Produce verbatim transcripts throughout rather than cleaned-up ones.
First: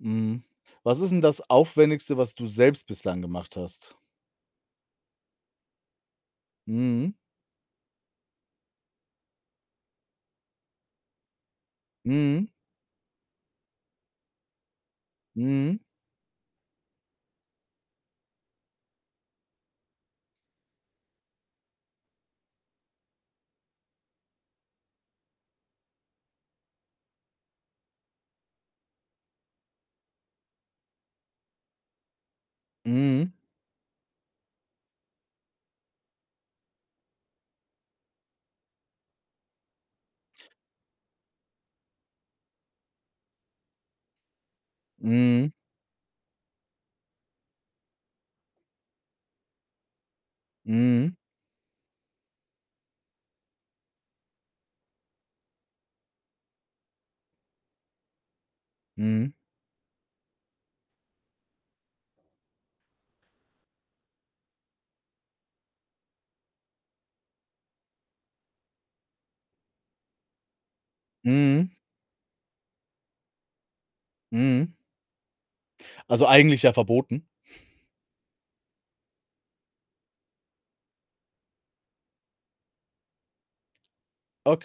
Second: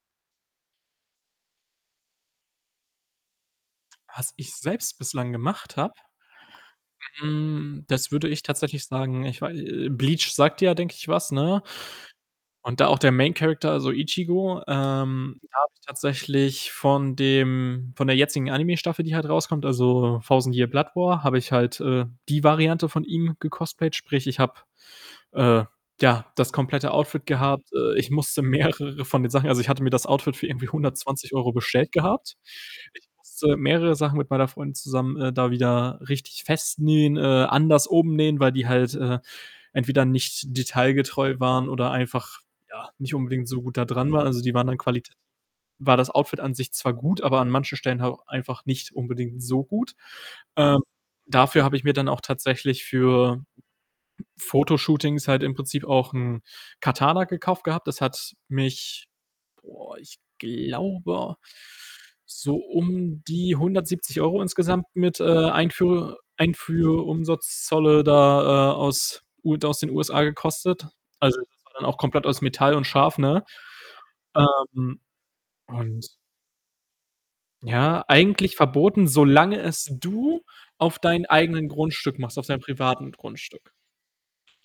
Mhm. Was ist denn das Aufwendigste, was du selbst bislang gemacht hast? Was ich selbst bislang gemacht habe, Mhm. hm, das würde ich tatsächlich sagen, ich wei äh, Bleach sagt dir ja, denke ich, was, ne, Mhm. und da auch der Main Character, also Ichigo, ähm, da habe Mhm. ich tatsächlich von dem von der jetzigen Anime-Staffel, die halt rauskommt, also, Thousand Year Blood War, habe ich halt, äh, die Variante von ihm gecostplayt. Sprich, ich habe, äh, ja, das komplette Outfit gehabt. Äh, ich musste mehrere von den Sachen also, ich hatte mir das Outfit für irgendwie hundertzwanzig Euro bestellt gehabt. Ich Mhm. musste mehrere Sachen mit meiner Freundin zusammen, äh, da wieder richtig festnähen, äh, anders umnähen, weil die halt, äh, entweder nicht detailgetreu waren oder einfach, ja, nicht unbedingt so gut da dran waren. Also, die waren an Qualit Mhm. war das Outfit an sich zwar gut, aber an manchen Stellen halt einfach nicht unbedingt so gut. Ähm, Mhm. dafür habe ich mir dann auch tatsächlich für Fotoshootings halt im Prinzip auch 'n Katana gekauft gehabt. Das hat mich, Mhm. boah, ich glaube so um die hundertsiebzig Euro insgesamt mit, äh, Einführ Einführumsatzolle da, äh, aus u aus den USA gekostet. Also, das war Mhm. dann auch komplett aus Metall und scharf, ne? Mhm. Ähm, und Also, eigentlich ja verboten. ja, eigentlich verboten, solange es du auf deinem eigenen Grundstück machst, auf deinem privaten Grundstück.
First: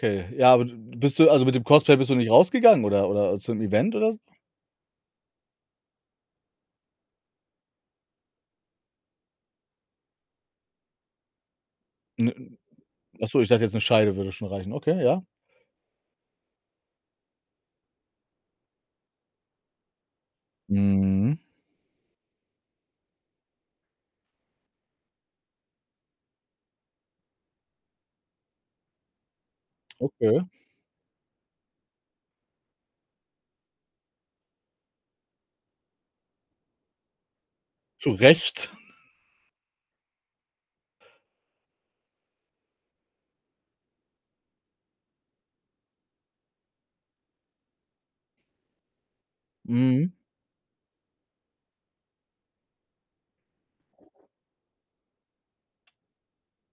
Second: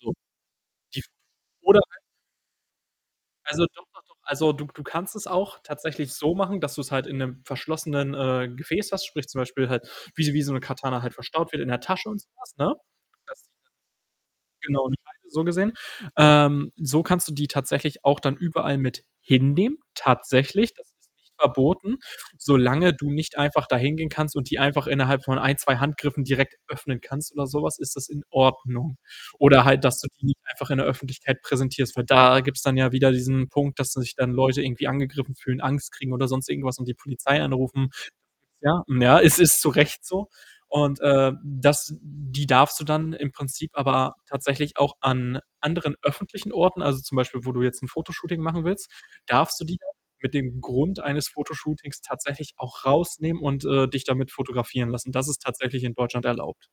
So. ja, aber d d Die f bist du also, mit dem oder Cosplay [unintelligible] bist du nicht rausgegangen oder oder zu 'nem also doch, Event doch, oder doch so? also du k du kannst es auch tatsächlich so machen, dass du's halt in 'nem verschlossenen, äh, Gefäß hast, sprich zum Beispiel halt wie s wie so 'ne Katana halt verstaut wird in der Tasche und so was, [unintelligible] ne? Das du dann Achso, ich dachte jetzt, 'ne Scheide würde schon reichen, Genau, okay, [unintelligible] ja. so gesehen. Ähm, so kannst du die tatsächlich auch dann überall mit hinnehmen. Tatsächlich, das ist nicht Mhm. verboten. Solange du nicht einfach da hingehen kannst und die einfach innerhalb von ein, zwei Handgriffen direkt öffnen kannst oder so was, ist das in Ordnung. Oder halt, dass du die nicht Okay. einfach in der Öffentlichkeit präsentierst, weil da gibt's dann ja wieder diesen Punkt, dass sich dann Leute irgendwie angegriffen fühlen, Angst kriegen oder sonst irgendwas und die Polizei anrufen. Zu Recht? Ja, ja, es ist zu Recht so, und, äh, das die darfst du dann im Prinzip aber tatsächlich auch an anderen öffentlichen Orten also, zum Beispiel, wo du jetzt 'n Fotoshooting machen willst, darfst du die dann Mhm. mit dem Grund eines Fotoshootings tatsächlich auch rausnehmen und, äh, dich damit fotografieren lassen. Das ist tatsächlich in Deutschland erlaubt.